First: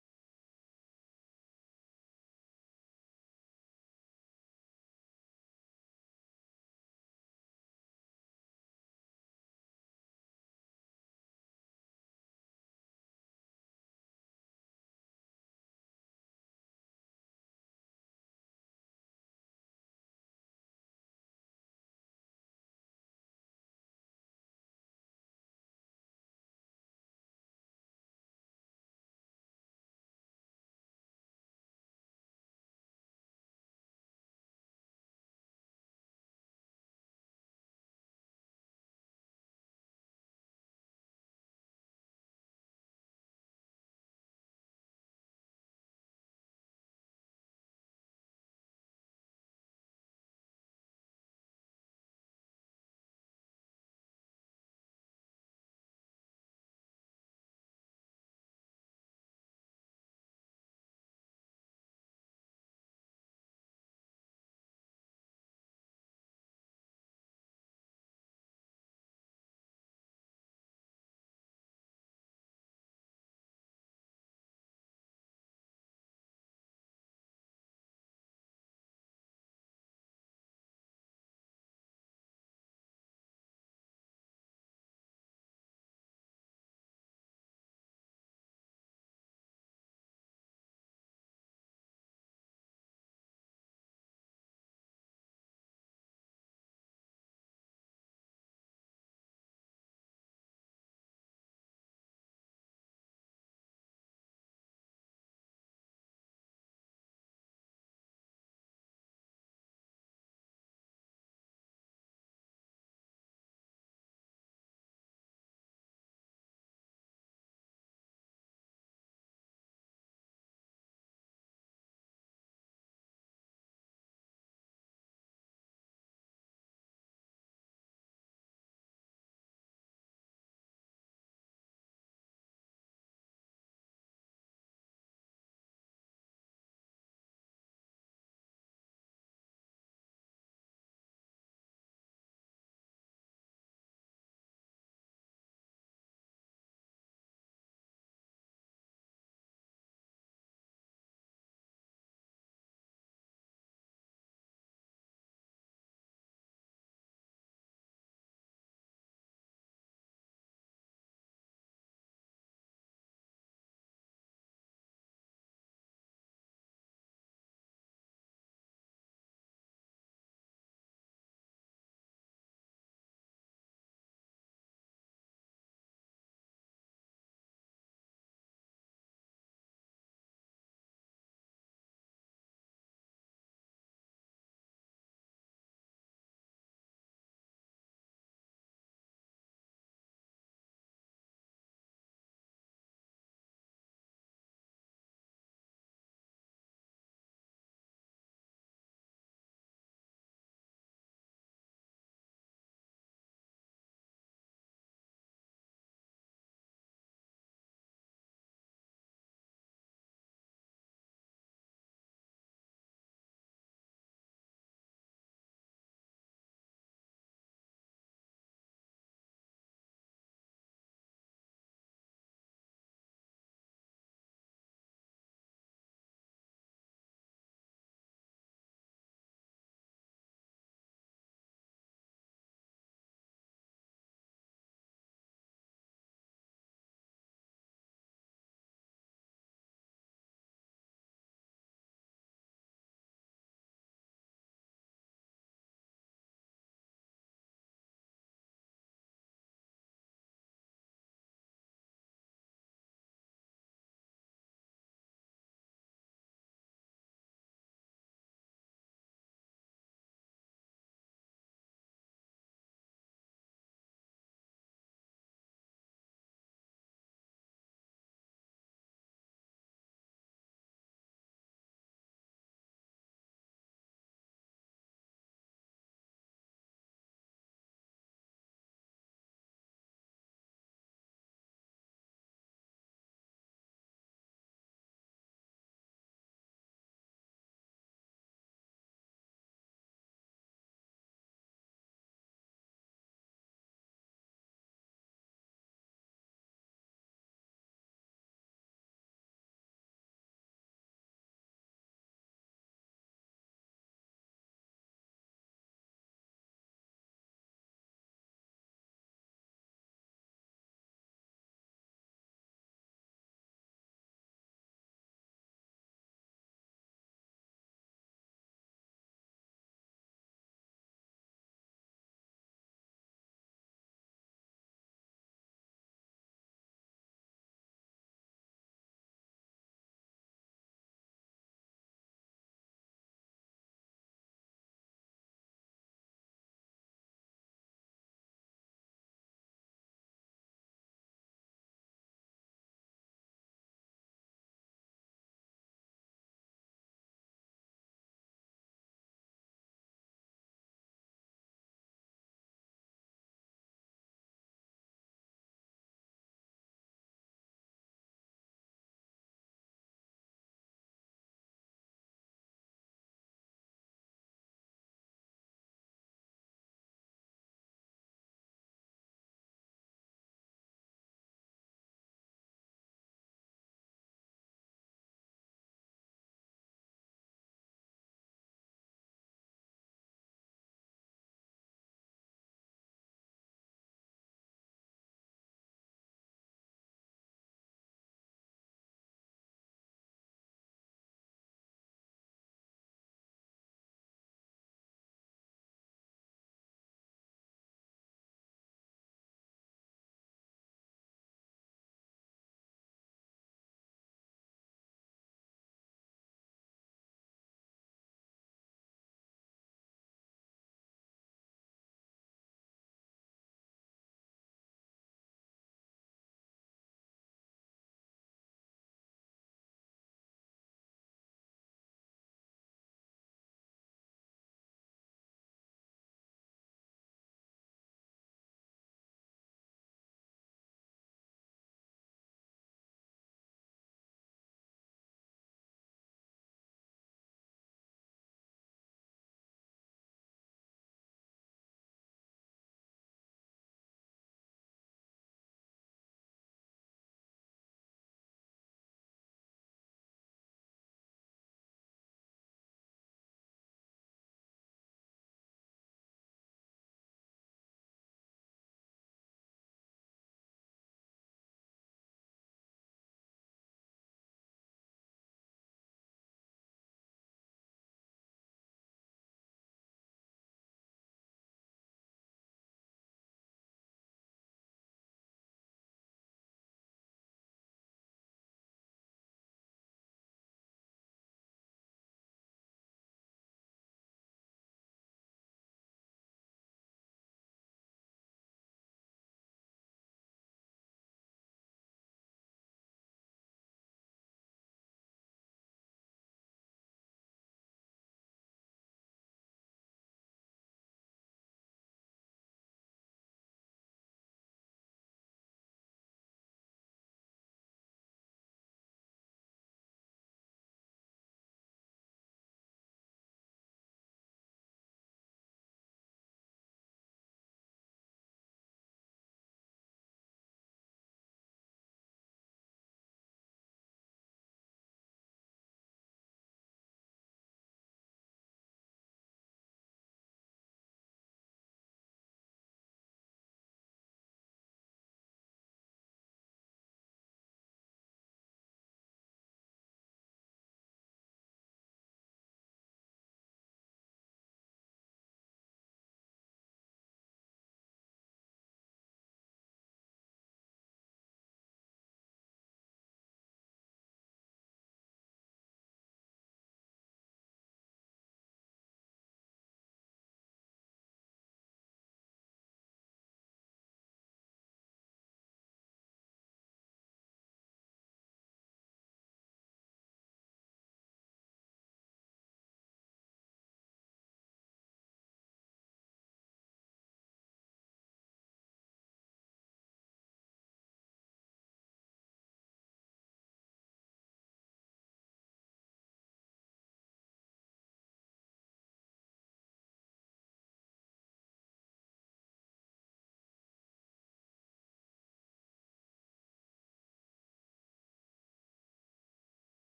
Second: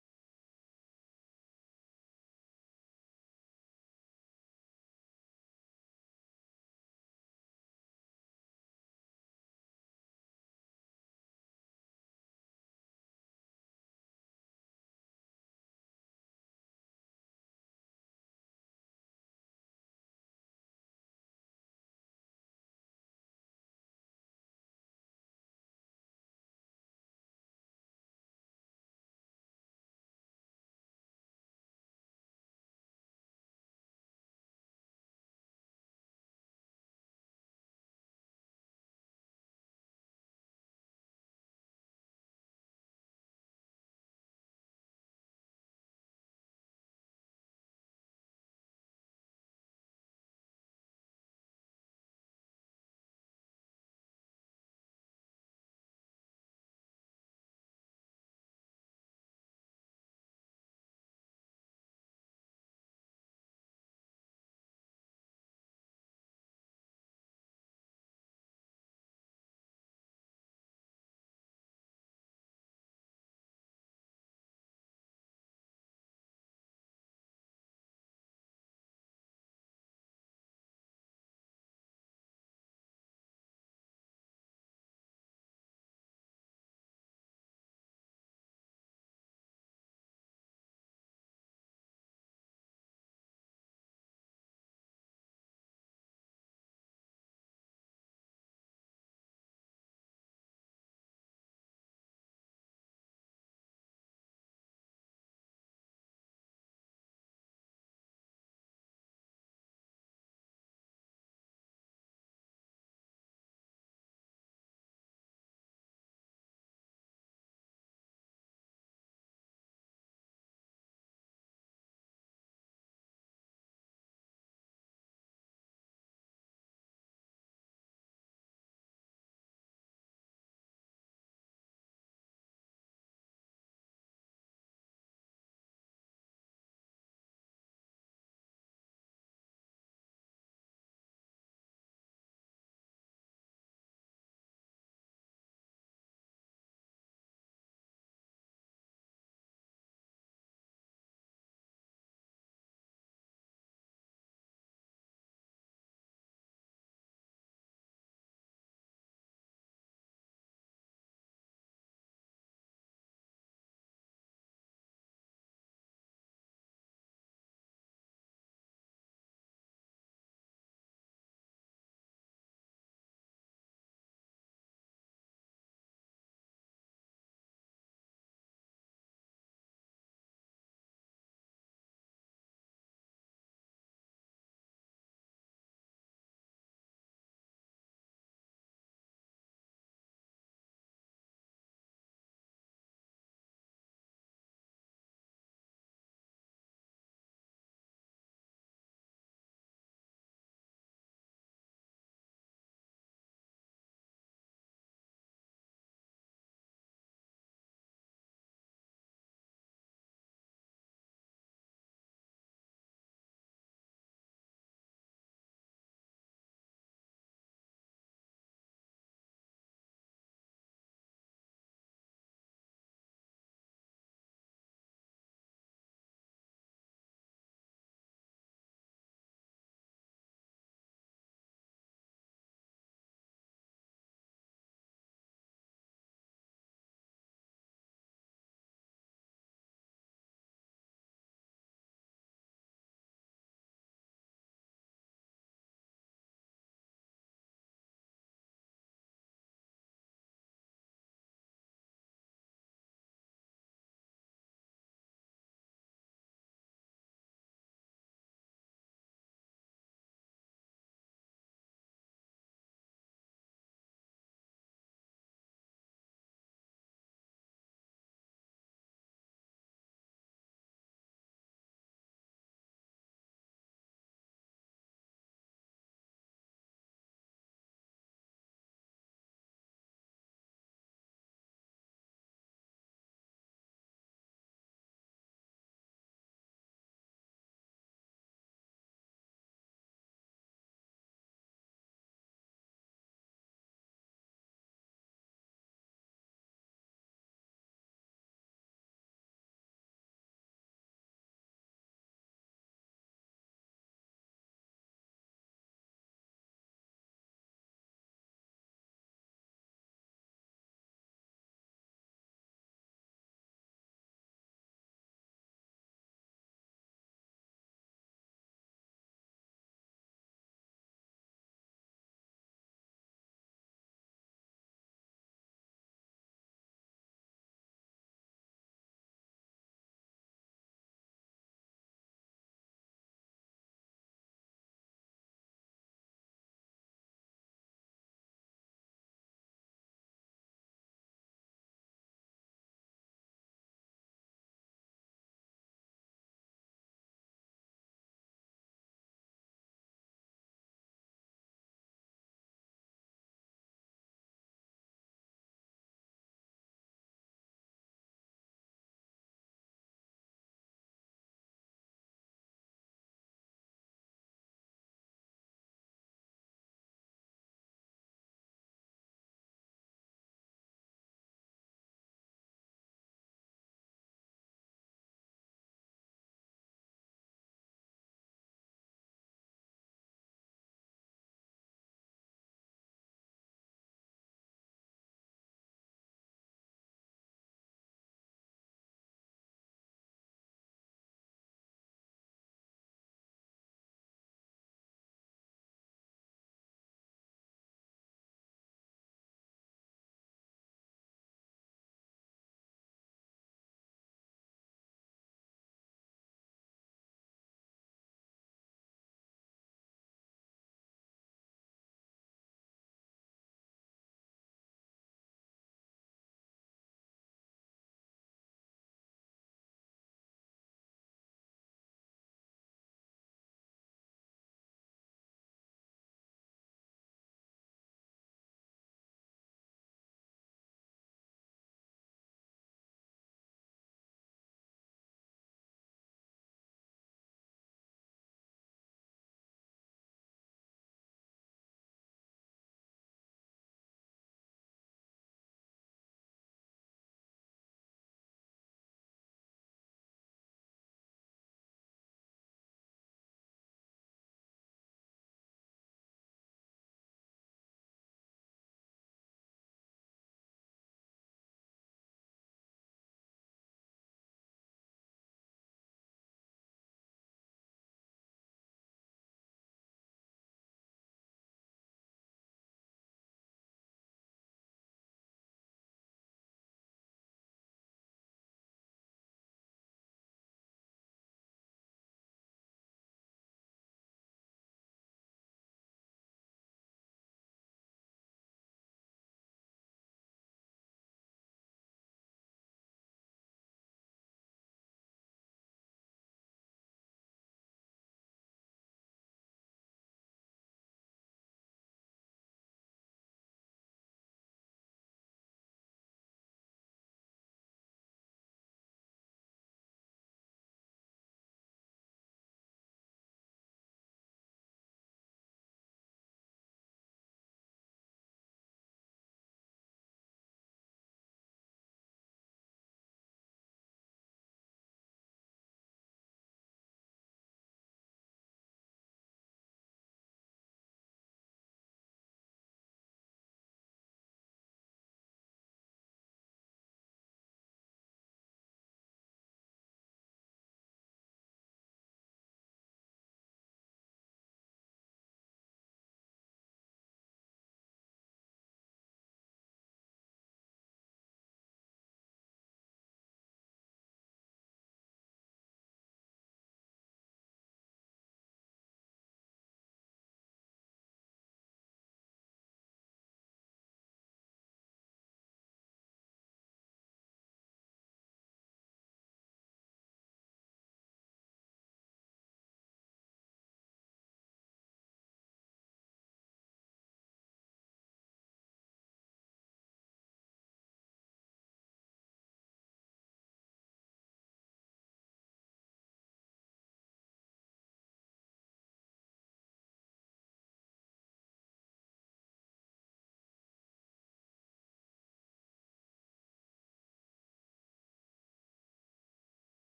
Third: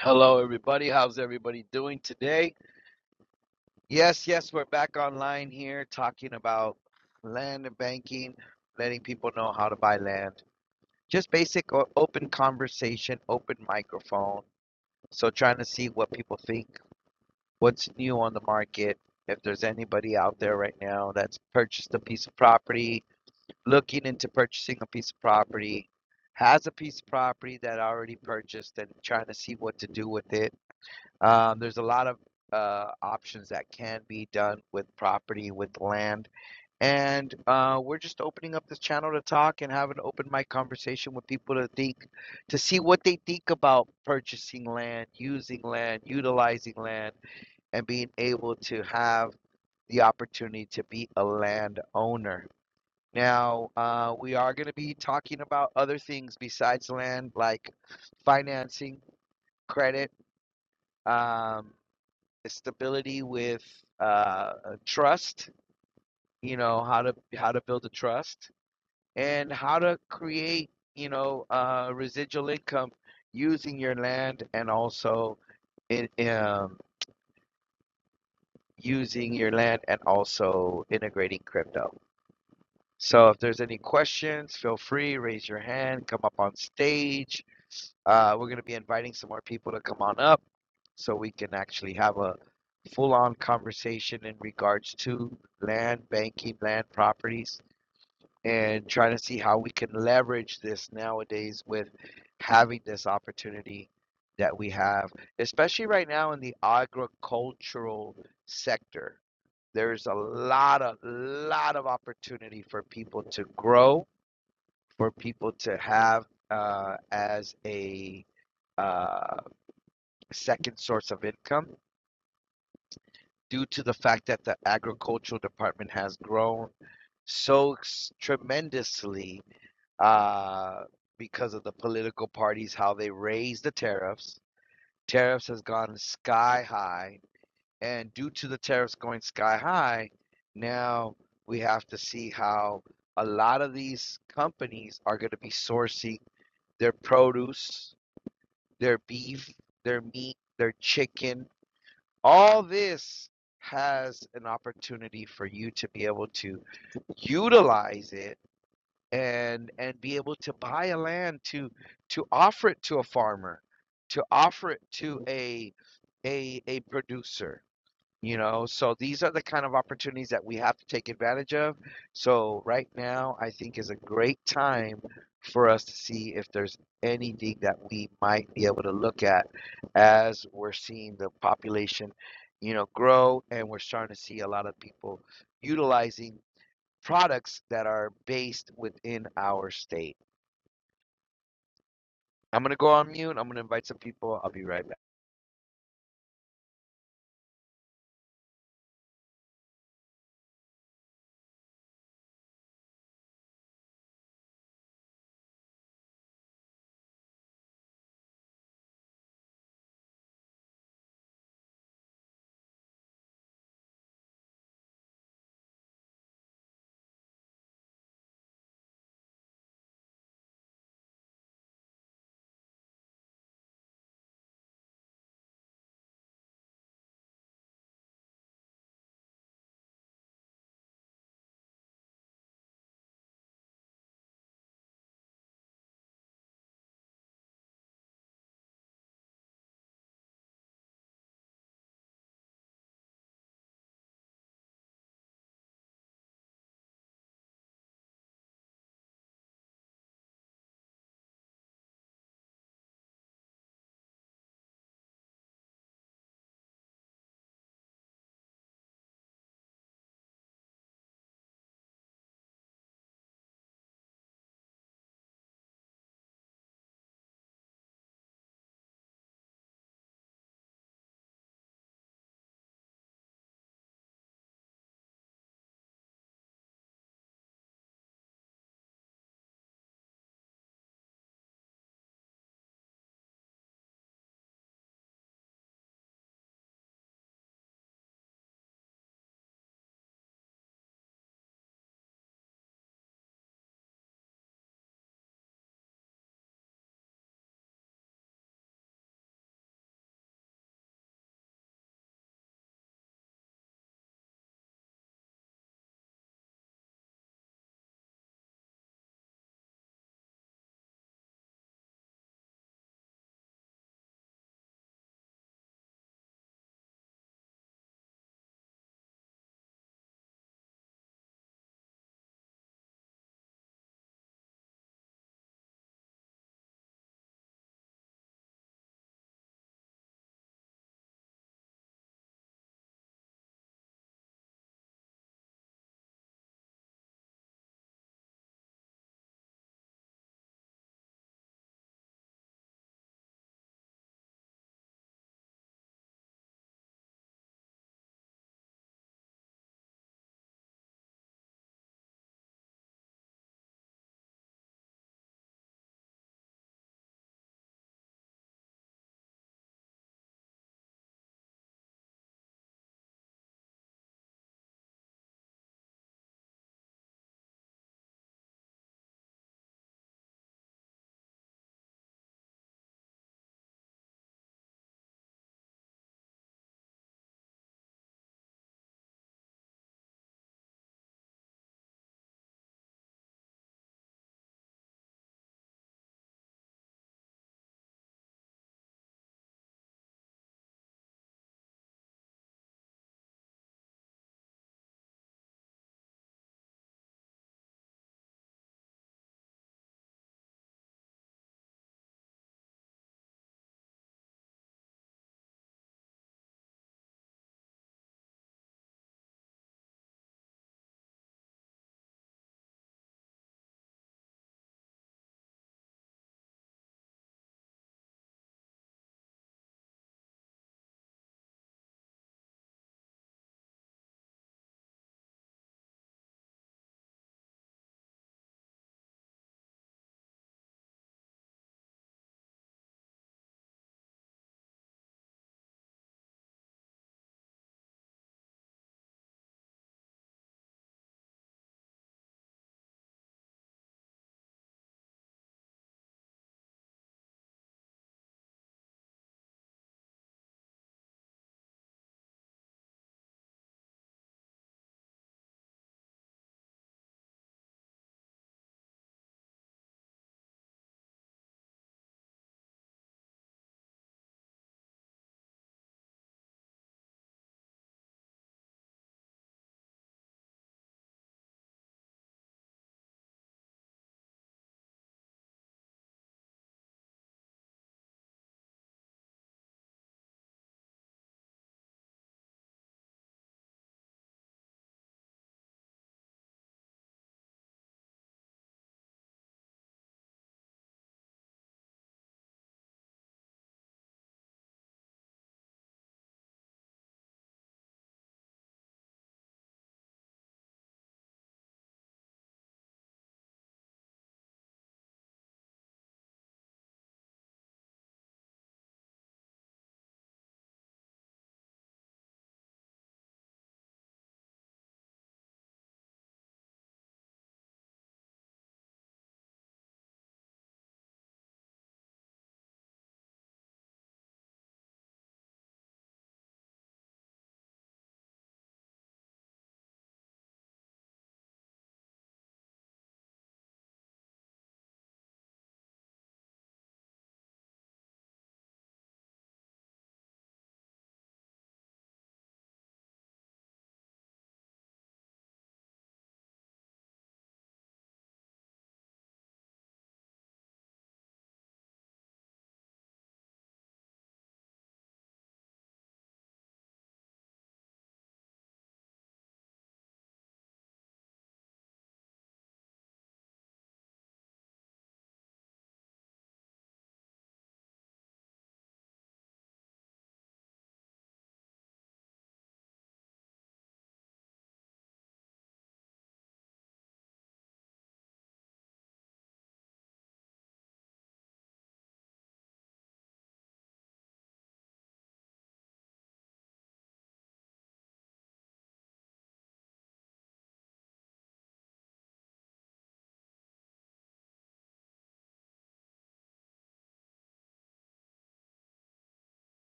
Hello, everybody. How's everybody doing today? Yes, yes, we're back online here talking about land and banking, letting people know how to buy land. Just basic o- open conversation, open microphone. So, trying to see what people think, what's new on the market, if there's anybody out there right now that's purchased a piece of property, looking into purchasing a piece of property, has a piece of property that already purchased and trying to see what to do with it Um, there's a lot of uh, options that can be done with property, with land, and uh, we're just opening up this channel to talk and have an open mic conversation with people to think, to see what they think about purchasing land, using land, utilizing land, and being able to have the opportunity to be a land owner. Now, uh, we are going to be talking about other things besides land, like financing, credit. Um, stability with uh, trust. You know how to how to build a trust and how to create you know uh, residual income using your land and also in, um, using your land and also integrating crypto. So if there's any questions, feel free raise your hand, come up on stage. Uh, we're going to be inviting some more people to come on up so we can actually have a full on conversation in regards to land banking, land properties, and trying to see how we can leverage this nowadays with having this opportunity that we have, especially right now in the agricultural sector. There's a lot of lot of opportunity for people to grow, for people to have uh, as a uh, second source of income due to the fact that the agricultural department has grown so tremendously uh, because of the political parties, how they raise the tariffs. Tariffs has gone sky high, and due to the tariffs going sky high, now we have to see how a lot of these companies are going to be sourcing their produce, their beef, their meat, their chicken, all this has an opportunity for you to be able to utilize it and and be able to buy a land to to offer it to a farmer to offer it to a a a producer you know, so these are the kind of opportunities that we have to take advantage of. So right now, I think is a great time for us to see if there's anything that we might be able to look at as we're seeing the population, you know, grow and we're starting to see a lot of people utilizing products that are based within our state. I'm gonna go on mute. I'm gonna invite some people. I'll be right back.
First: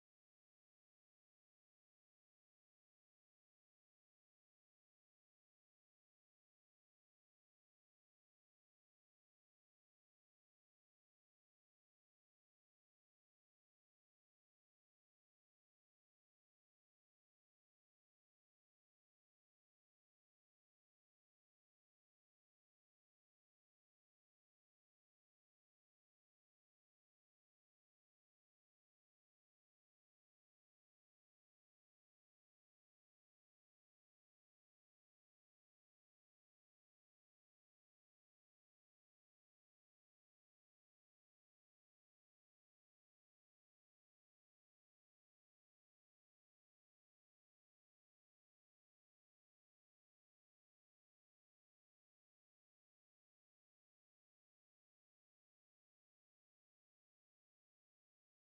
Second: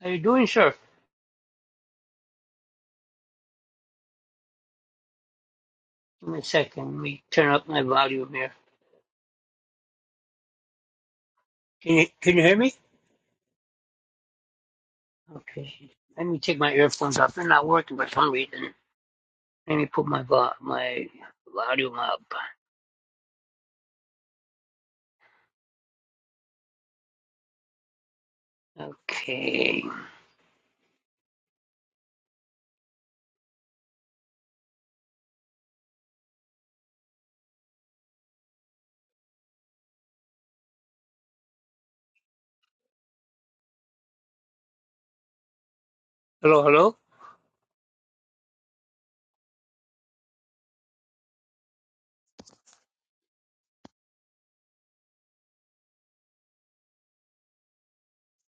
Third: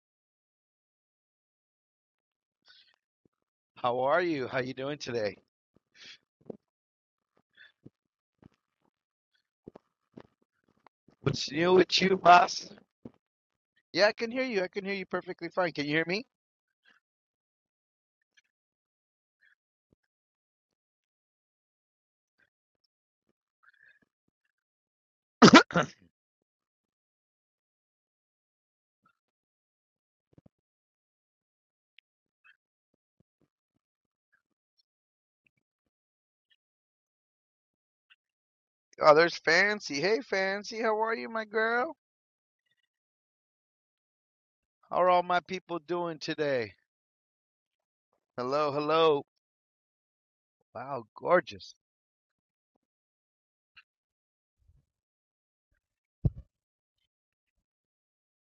How you doing, sir? How are you? How you doing today? Give me a second. Let me turn up my volume here. What's new Can with you you, can you hear boss? me? Yeah, I can hear you. I can hear you perfectly fine. Okay. Can you hear me? Let me take my earphones off. They're not working for some reason. Let me put my vo- my volume up. Okay. Oh, there's Fancy. Hey, Fancy. How are you, my girl? How are all my people doing Hello, today? hello. Hello, hello. Wow, gorgeous.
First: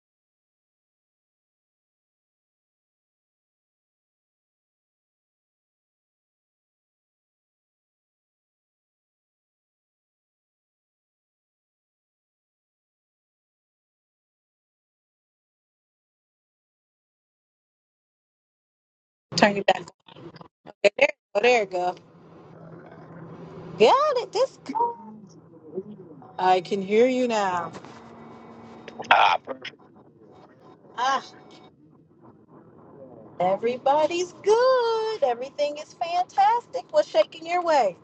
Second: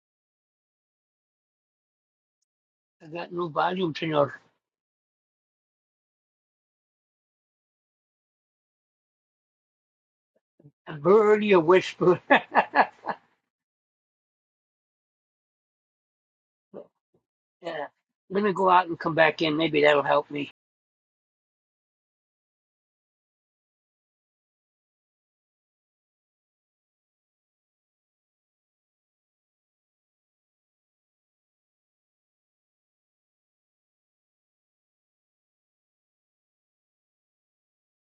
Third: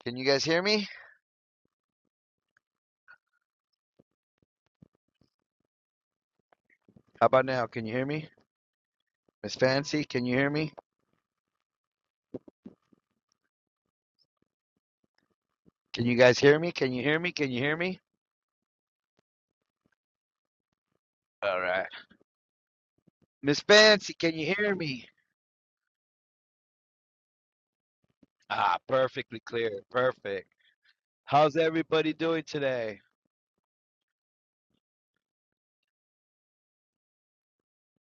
Can you guys hear me? I got no volume, senor. How about now? Can you hear me? Miss Fancy, can you hear me? I've already a whisper. yeah. Can you guys hear me? Can you hear me? Can you hear me? Let me go out and come back Turn in. you Maybe back. that'll help me. Okay, there, oh, All there you right. go. Miss Fancy, Got it. can you This. hear me? I can hear you now. Ah, perfectly clear. Perfect. Ah, How's everybody doing today? everybody's good. Everything is fantastic. What's shaking your way?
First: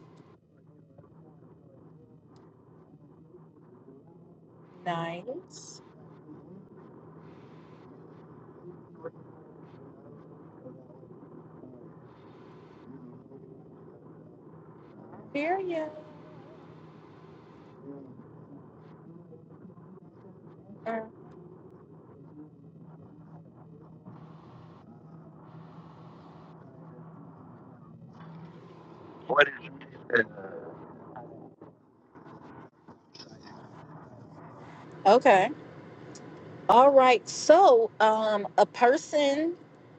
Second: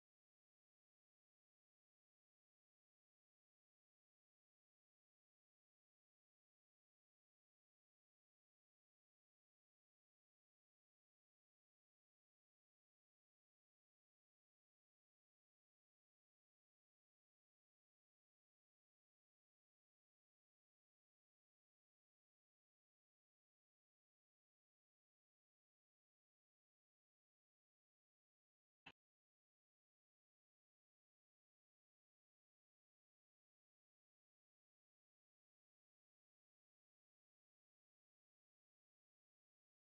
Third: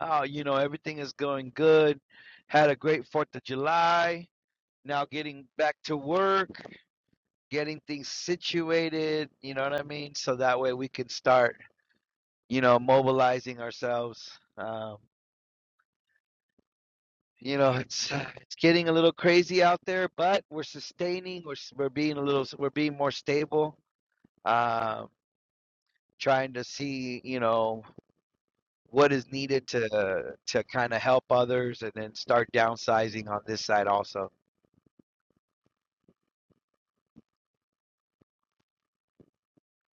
Oh, you know, everything is going good. Had a great 4th of July now getting back Nice. to work, getting things situated, you know what I mean? So that way we can start, you know, mobilizing ourselves. Um, Hear you. you know, it's it's getting a little crazy out there, but we're sustaining, we're we're being a little we're being more stable, um, trying to see, you know, what is What is needed to to kind of help others and then start downsizing on this side also. Okay. All right. So, um, a person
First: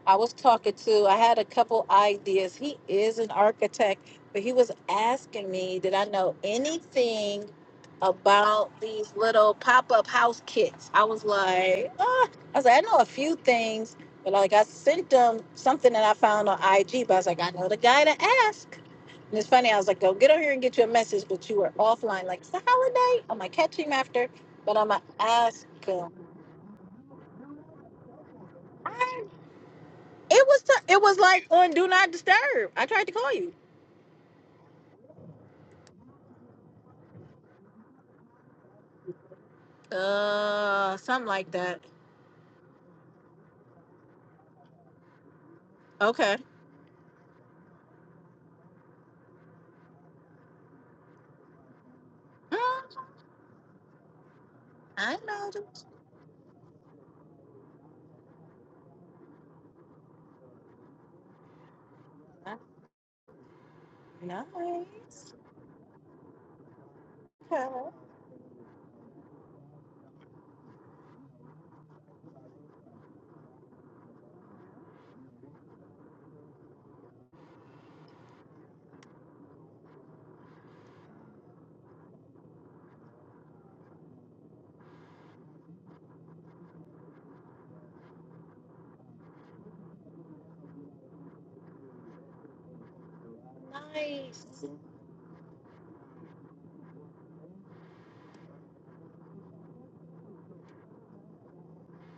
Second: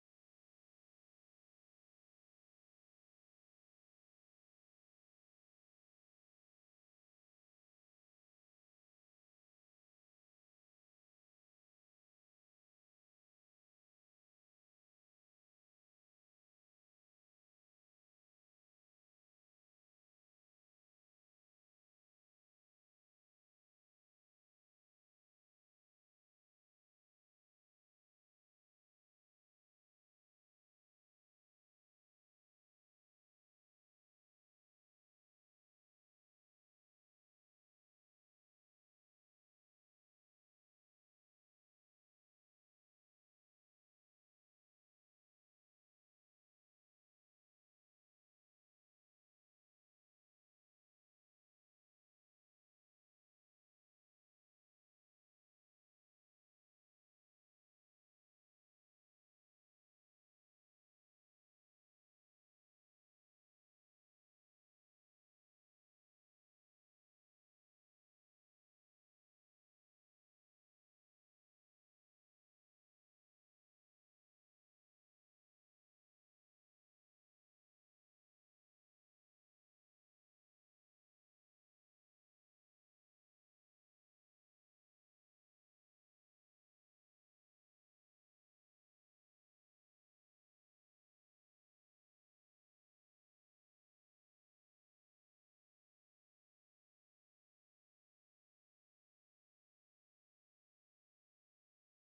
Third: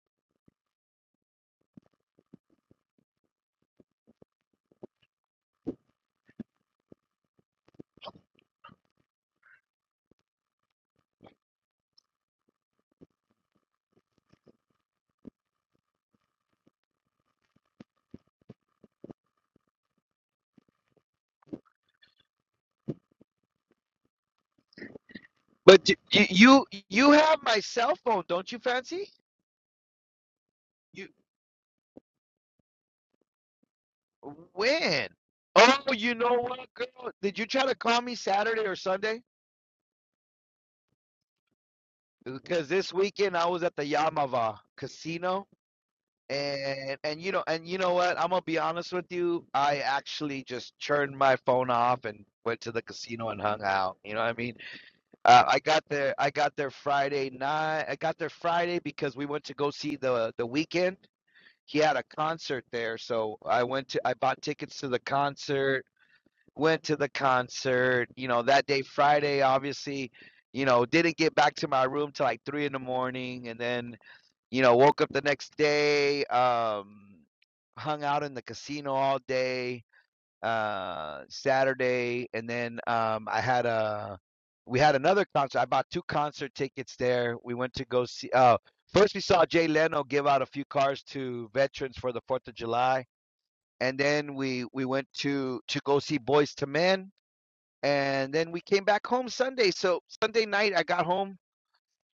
I was talking to, I had a couple ideas. He is an architect, but he was asking me, did I know anything about these little pop-up house kits? I was like, ah. I was like, I know a few things, but like I sent him something that I found on IG, but I was like, I know the guy to ask. And it's funny, I was like, go get on here and get you a message, but you were offline. Like, it's the holiday. I'm gonna catch him after, but I'm gonna ask But d- him. you you you have my cell phone, don't you, Fancy? I- It was t- it You. was like on Do Not Disturb. I tried to call you. When? Oh, you know what, girl? Did you try to call me Saturday or Sunday? Uh, something like that. Because this weekend I was at the Yamava Casino, Okay. and and you know and you know what? I'm gonna be honest with you. I actually just turned my phone off and went to the Mm, casino and hung out. You know what I mean? I Uh, know. I got the- there. I got there Friday night. I got there Friday because we went to go see the the weekend. He had a uh, concert there, so I went to. I bought tickets to the Nice. concert went to the Okay. concert, you know, that day, Friday, obviously, you know, didn't get back to my room till like three in the morning. And then, you know, woke up the next day, um, hung out in the casino all day, uh, Saturday. And then, um, I had a, we had another concert. I bought two concert tickets there. We went to go see, uh, first we saw Jay Leno give out a few cars to veterans for the 4th of July. And then Nice. we, we went to, to go see Boys to Men and then we came back home Sunday. So Sunday night I got home,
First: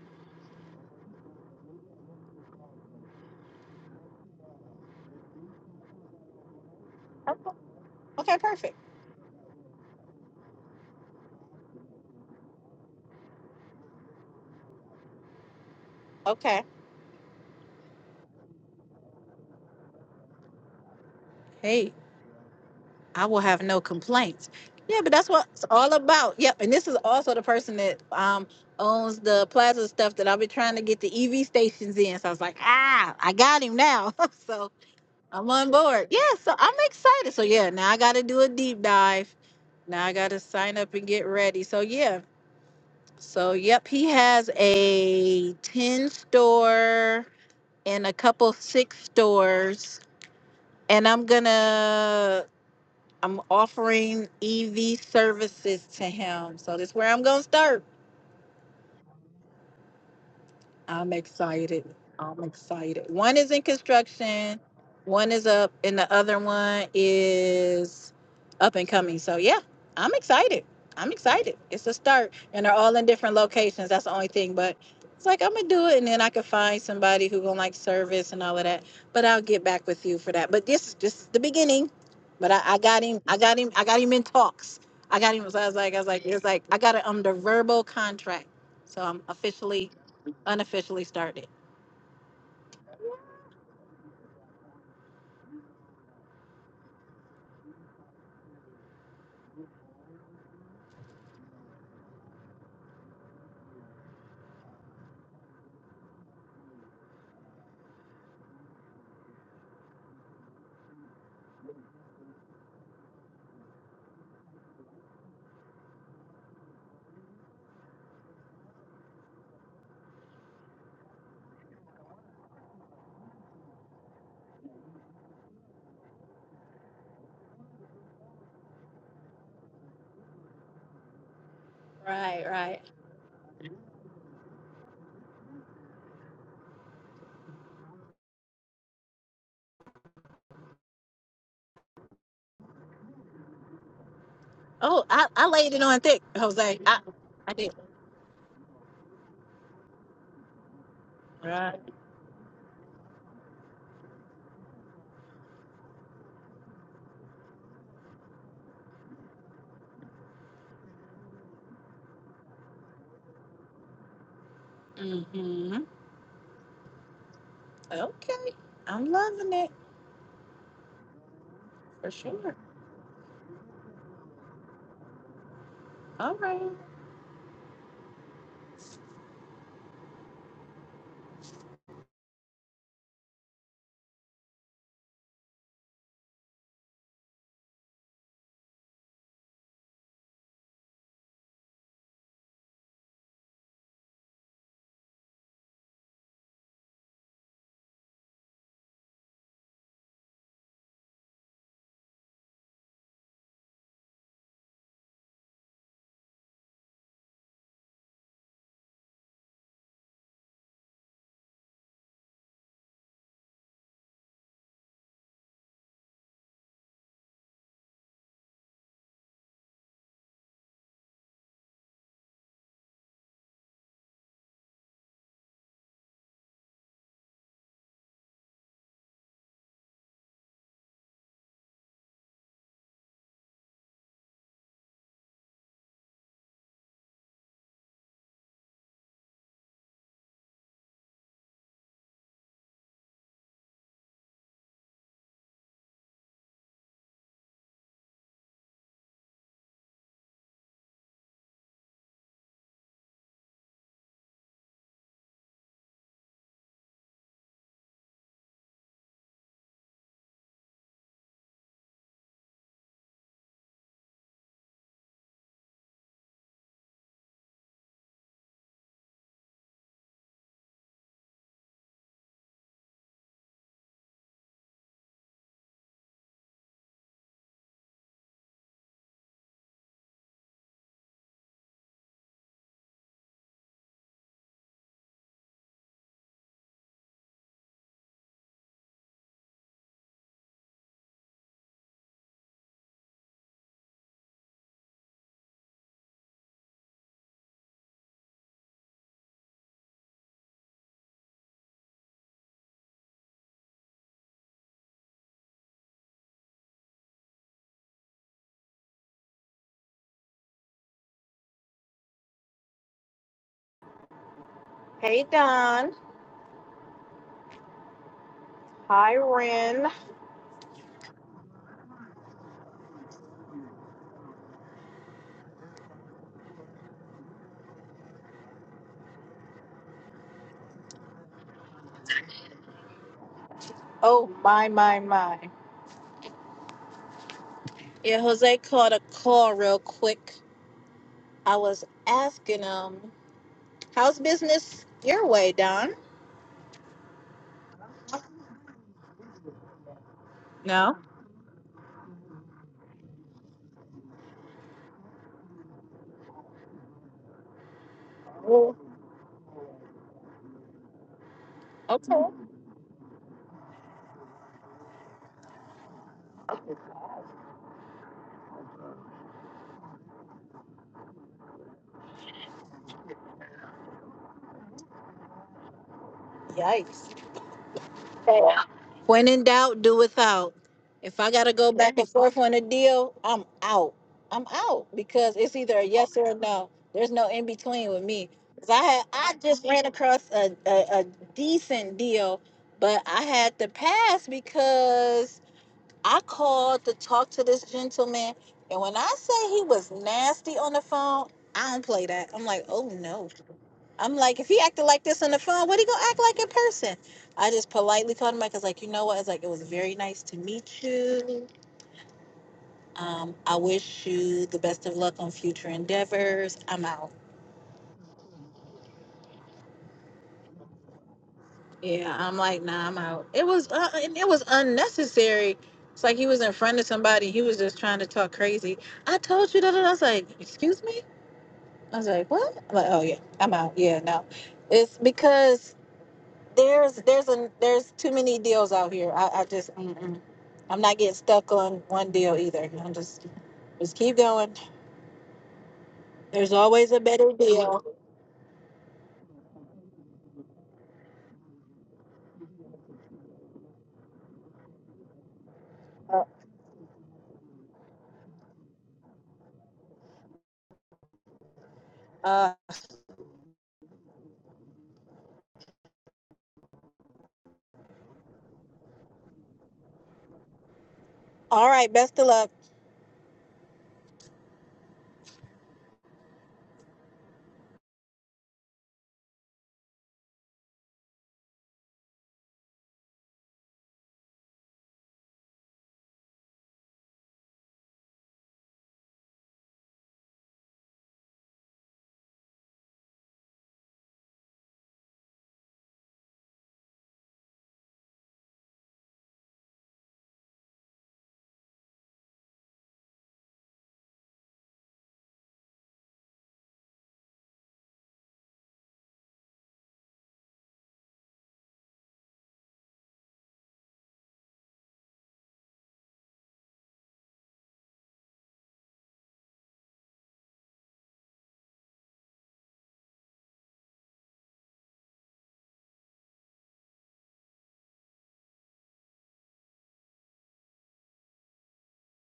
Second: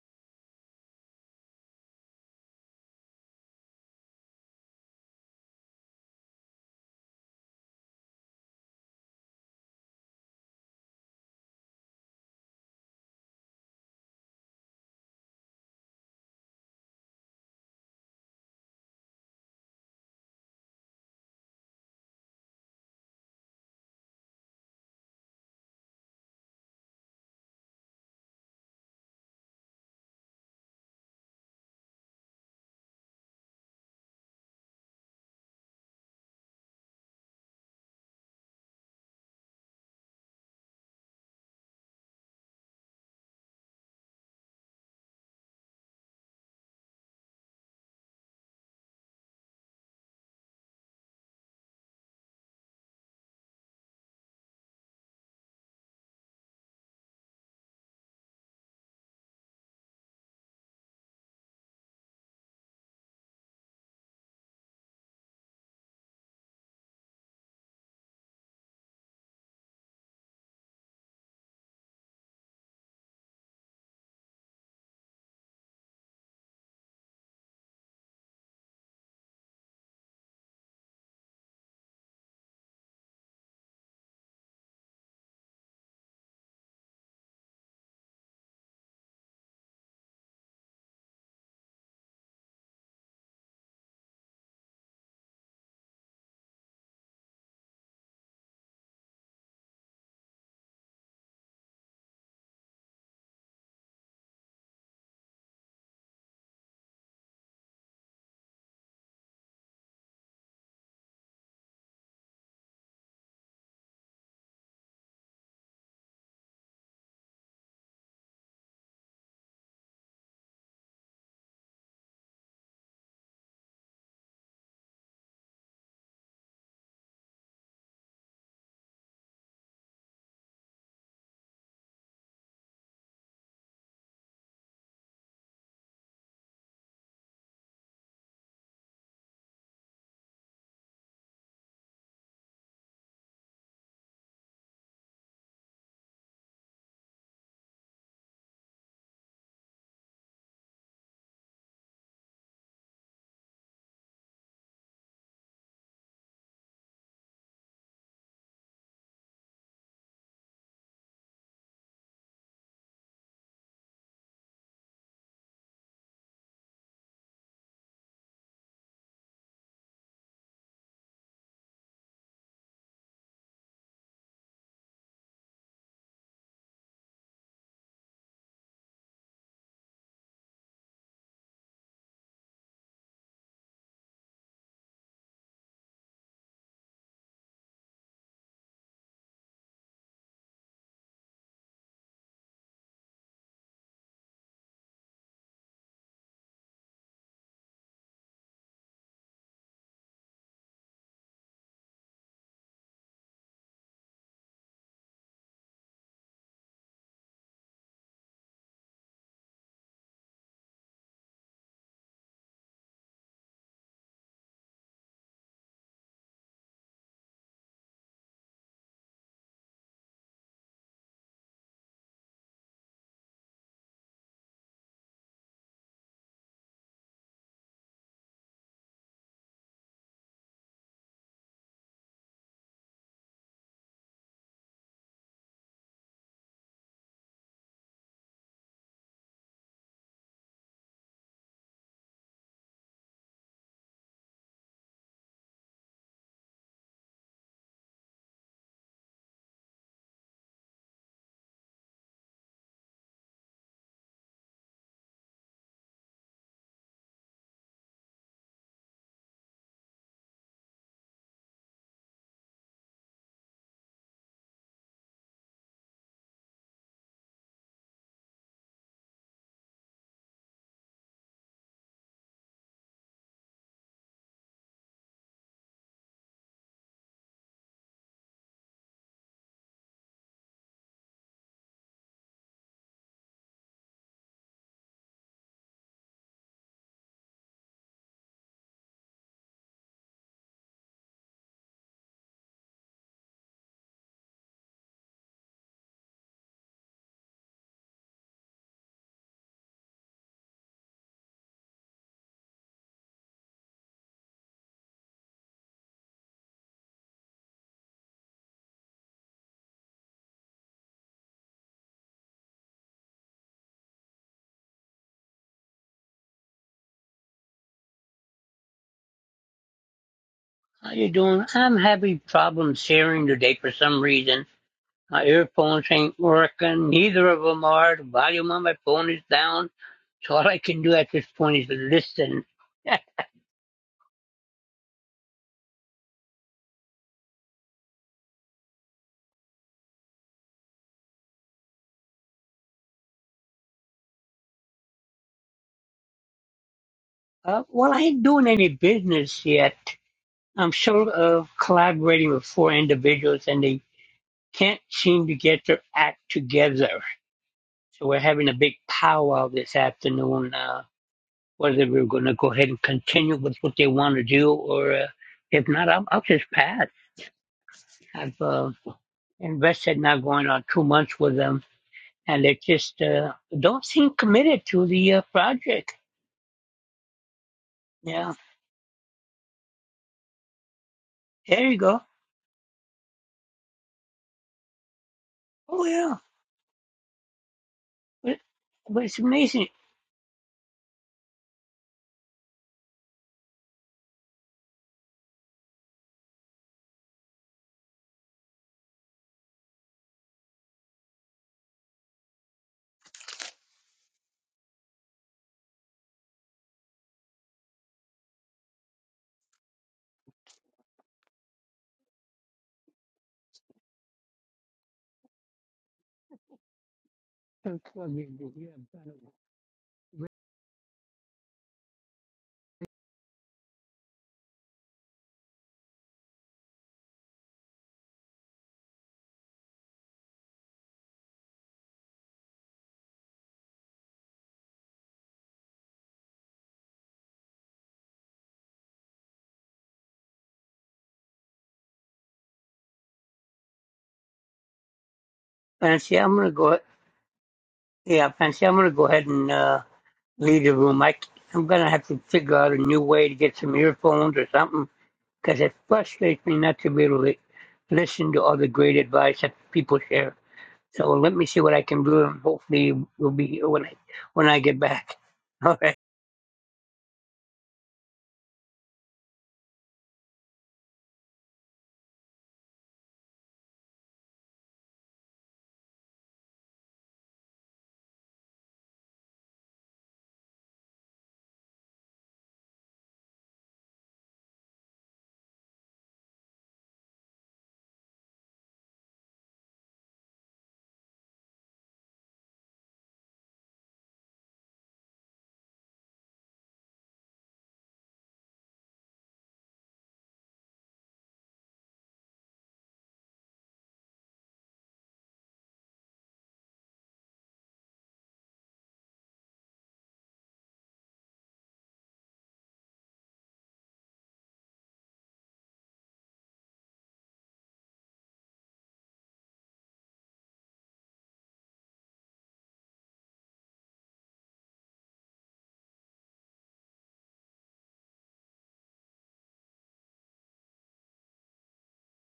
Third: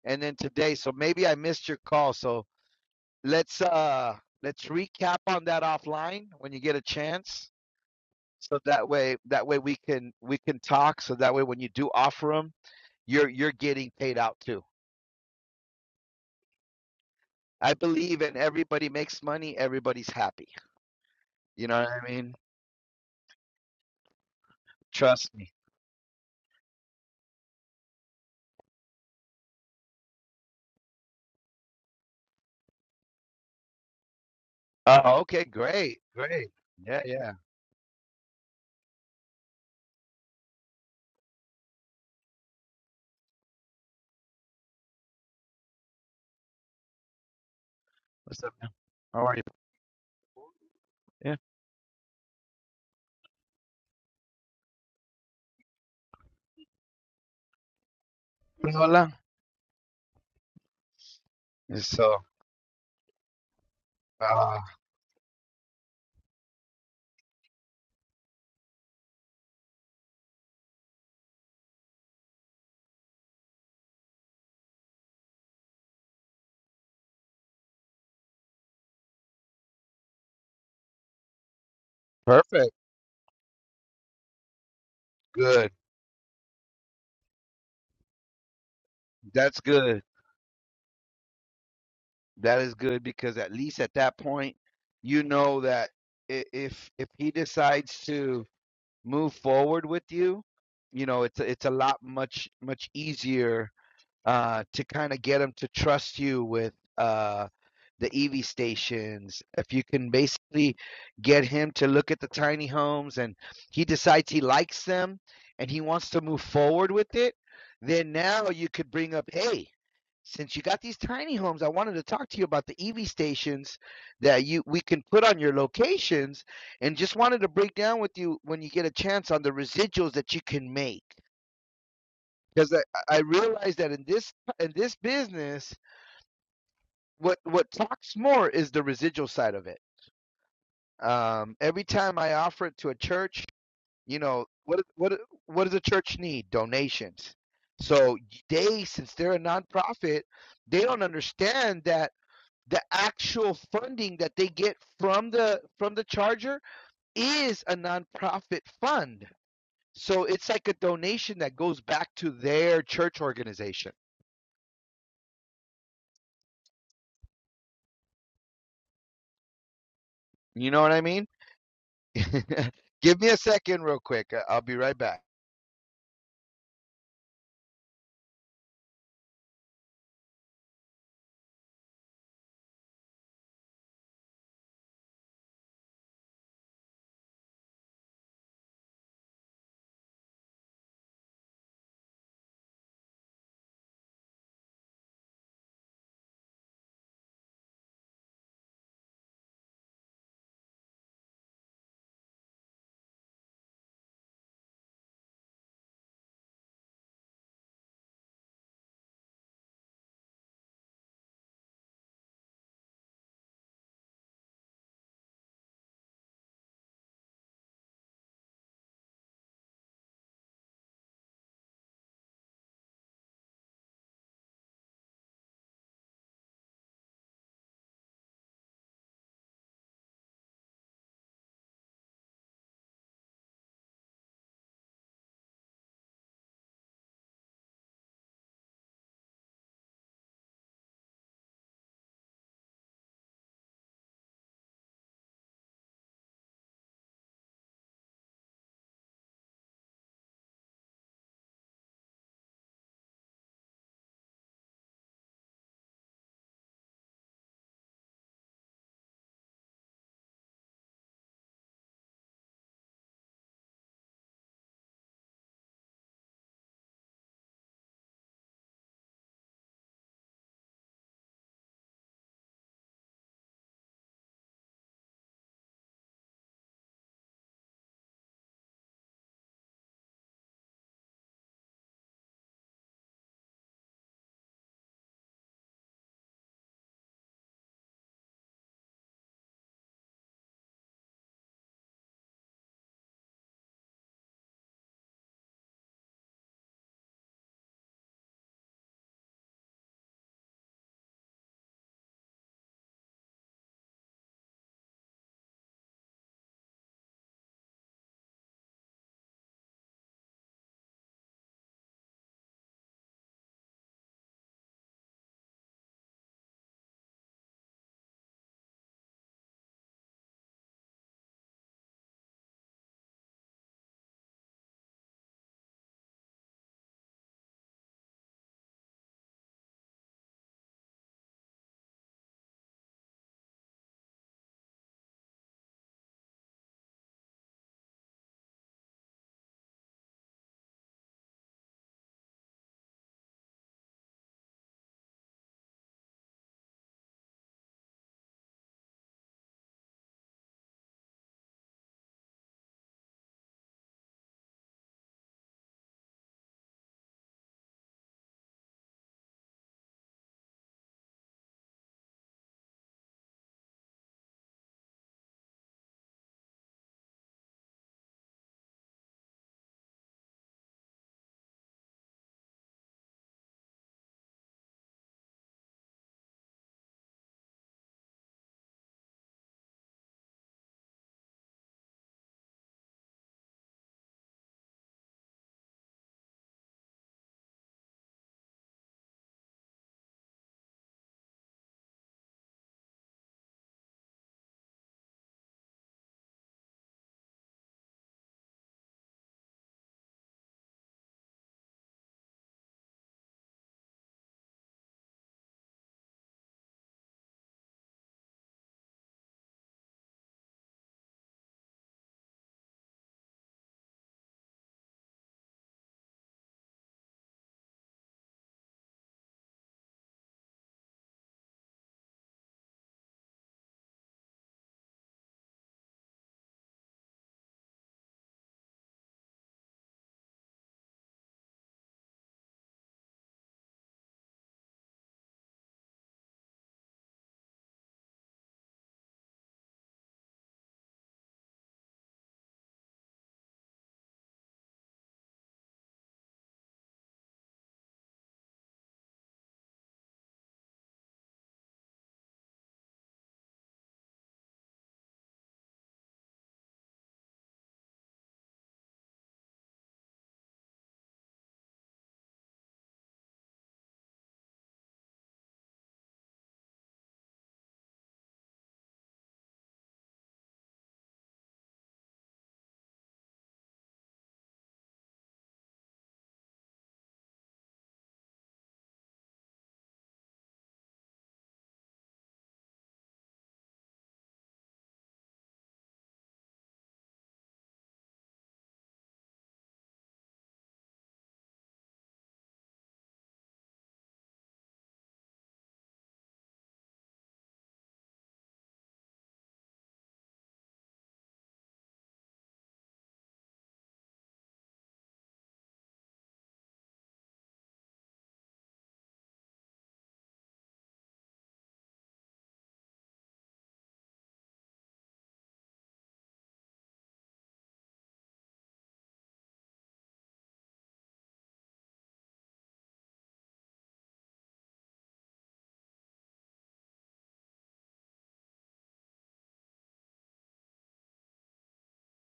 and then today. So maybe I missed your call. So let's uh let's recap on that offline when you get a chance. Okay. Okay, So Perfect. that way that way we can we can talk. So that way when you do offer them, you're you're getting paid out too. Okay. I believe, in everybody makes money. Everybody's happy. You know what Hey, I mean? I will have no complaints. Yeah, but that's Trust what me. it's all about. Yep. And this is also the person that um owns the plaza stuff that I've been trying to get the EV stations in. So I was like, ah, I got him now. so Oh, okay, I'm on great, board. Yeah, great. so I'm Yeah, yeah. excited. So yeah, now I got to do a deep dive. Now I got to sign up and get ready. So yeah. So yep, he has a 10 store and a What's couple up, man? six How are you? stores and I'm Yeah. going to I'm offering EV services to him. So that's where I'm going to start. Hola. I'm excited. So, I'm excited. One is in uh, construction, one is up, and the other one is up and coming. So yeah, I'm excited. I'm excited. It's a start, and they're all in different locations. That's the only thing, but it's like I'm gonna do it, and then I could find somebody who gonna like service and all of that. But I'll get back with you for that. But this is just the beginning. But I, perfect. I got him. I got him. I got him in talks. I got him. So I Good. was like, I was like, it's like I got a, um the verbal contract. So I'm That's officially good. unofficially started. That is good because at least at that point, you know that i- if if he decides to move forward with you, you know it's a- it's a lot much much easier uh, to kind of get them to trust you with uh, the EV stations. If you can basically get him to look at the tiny homes and he decides he likes them and he wants to move forward with it, then now you could bring up, hey, since you got these tiny homes, I wanted to talk to you about the EV stations that you we can put on your locations and just wanted to break down with you when you get a chance on the residuals that you can make Right, because I, right. I realized that in this in this business, what what talks more is the residual side of it. Um, every time I offer it to a church, you know what Oh, what I, I what laid does a it on church thick, need? Jose. I, Donations. I did. So they, since they're a nonprofit, they don't Right. understand that the actual funding that they get from the from the charger is a nonprofit fund. So it's like a donation that goes back to their church organization. Mm-hmm. Okay. I'm loving it You know what I mean? for sure. Give me a second, real quick. I- I'll be right back. All right. Hey, Don. Hi, Ren. How you doing? I'm having problems hearing today for some reason. My earphones ain't working. Neither of them are. The volume on my phone is down. So all I can do at this point is listen. Yeah. Oh, my, my, my. Yeah, Jose caught a call real quick. I was asking him, how's business your way, Don? Uh, well, I ain't doing any business yet. I'm No. sort of collaborating with four individuals and they can't seem to get their act together. So we're having a Oh, big powwow this afternoon, uh, whether we're Okay. going to go ahead and continue with what they want to do or uh, if not, I'll, I'll just pass. I've uh, invested now going on two months with them and it just uh, don't seem committed to the uh, project. Yikes. Yeah, When in doubt, do without. If I gotta there go you back go. and forth on a deal, I'm out. I'm out because it's either a Oh yes yeah, or a no. There's no in between with me. but, 'Cause I had but it's I just amazing. ran across a, a, a decent deal, but I had to pass because I called to talk to this gentleman, and when I say he was nasty on the phone, I don't play that. I'm like, oh no. I'm like, if he acted like this on the phone, what he gonna act like in person? I just politely called him, back. I was like, you know what? It's like it was very nice to meet you. Um, I wish you the best of luck on future endeavors. I'm out. Yeah, I'm like, nah, I'm out. It was, uh, and it was unnecessary. It's like he was in front of somebody. He was just trying to talk crazy. I told you that. and I was like, excuse me. I was like, "What?" I'm like, "Oh yeah, I'm out. Yeah, no." It's because there's there's a there's too many deals out here. I, I just mm-mm. I'm not getting stuck on one deal either. I'm just just keep going. Fancy, I'm gonna There's go. always a better deal. Yeah, Fancy, I'm gonna go ahead and uh, leave the room. I, am gonna have to figure out a new way to get some earphones or something because it frustrates me not to be able to listen to all the great advice that people share. So let me see what I can do, and Uh, hopefully we'll be here when I when I get back. All right. all right, best of luck.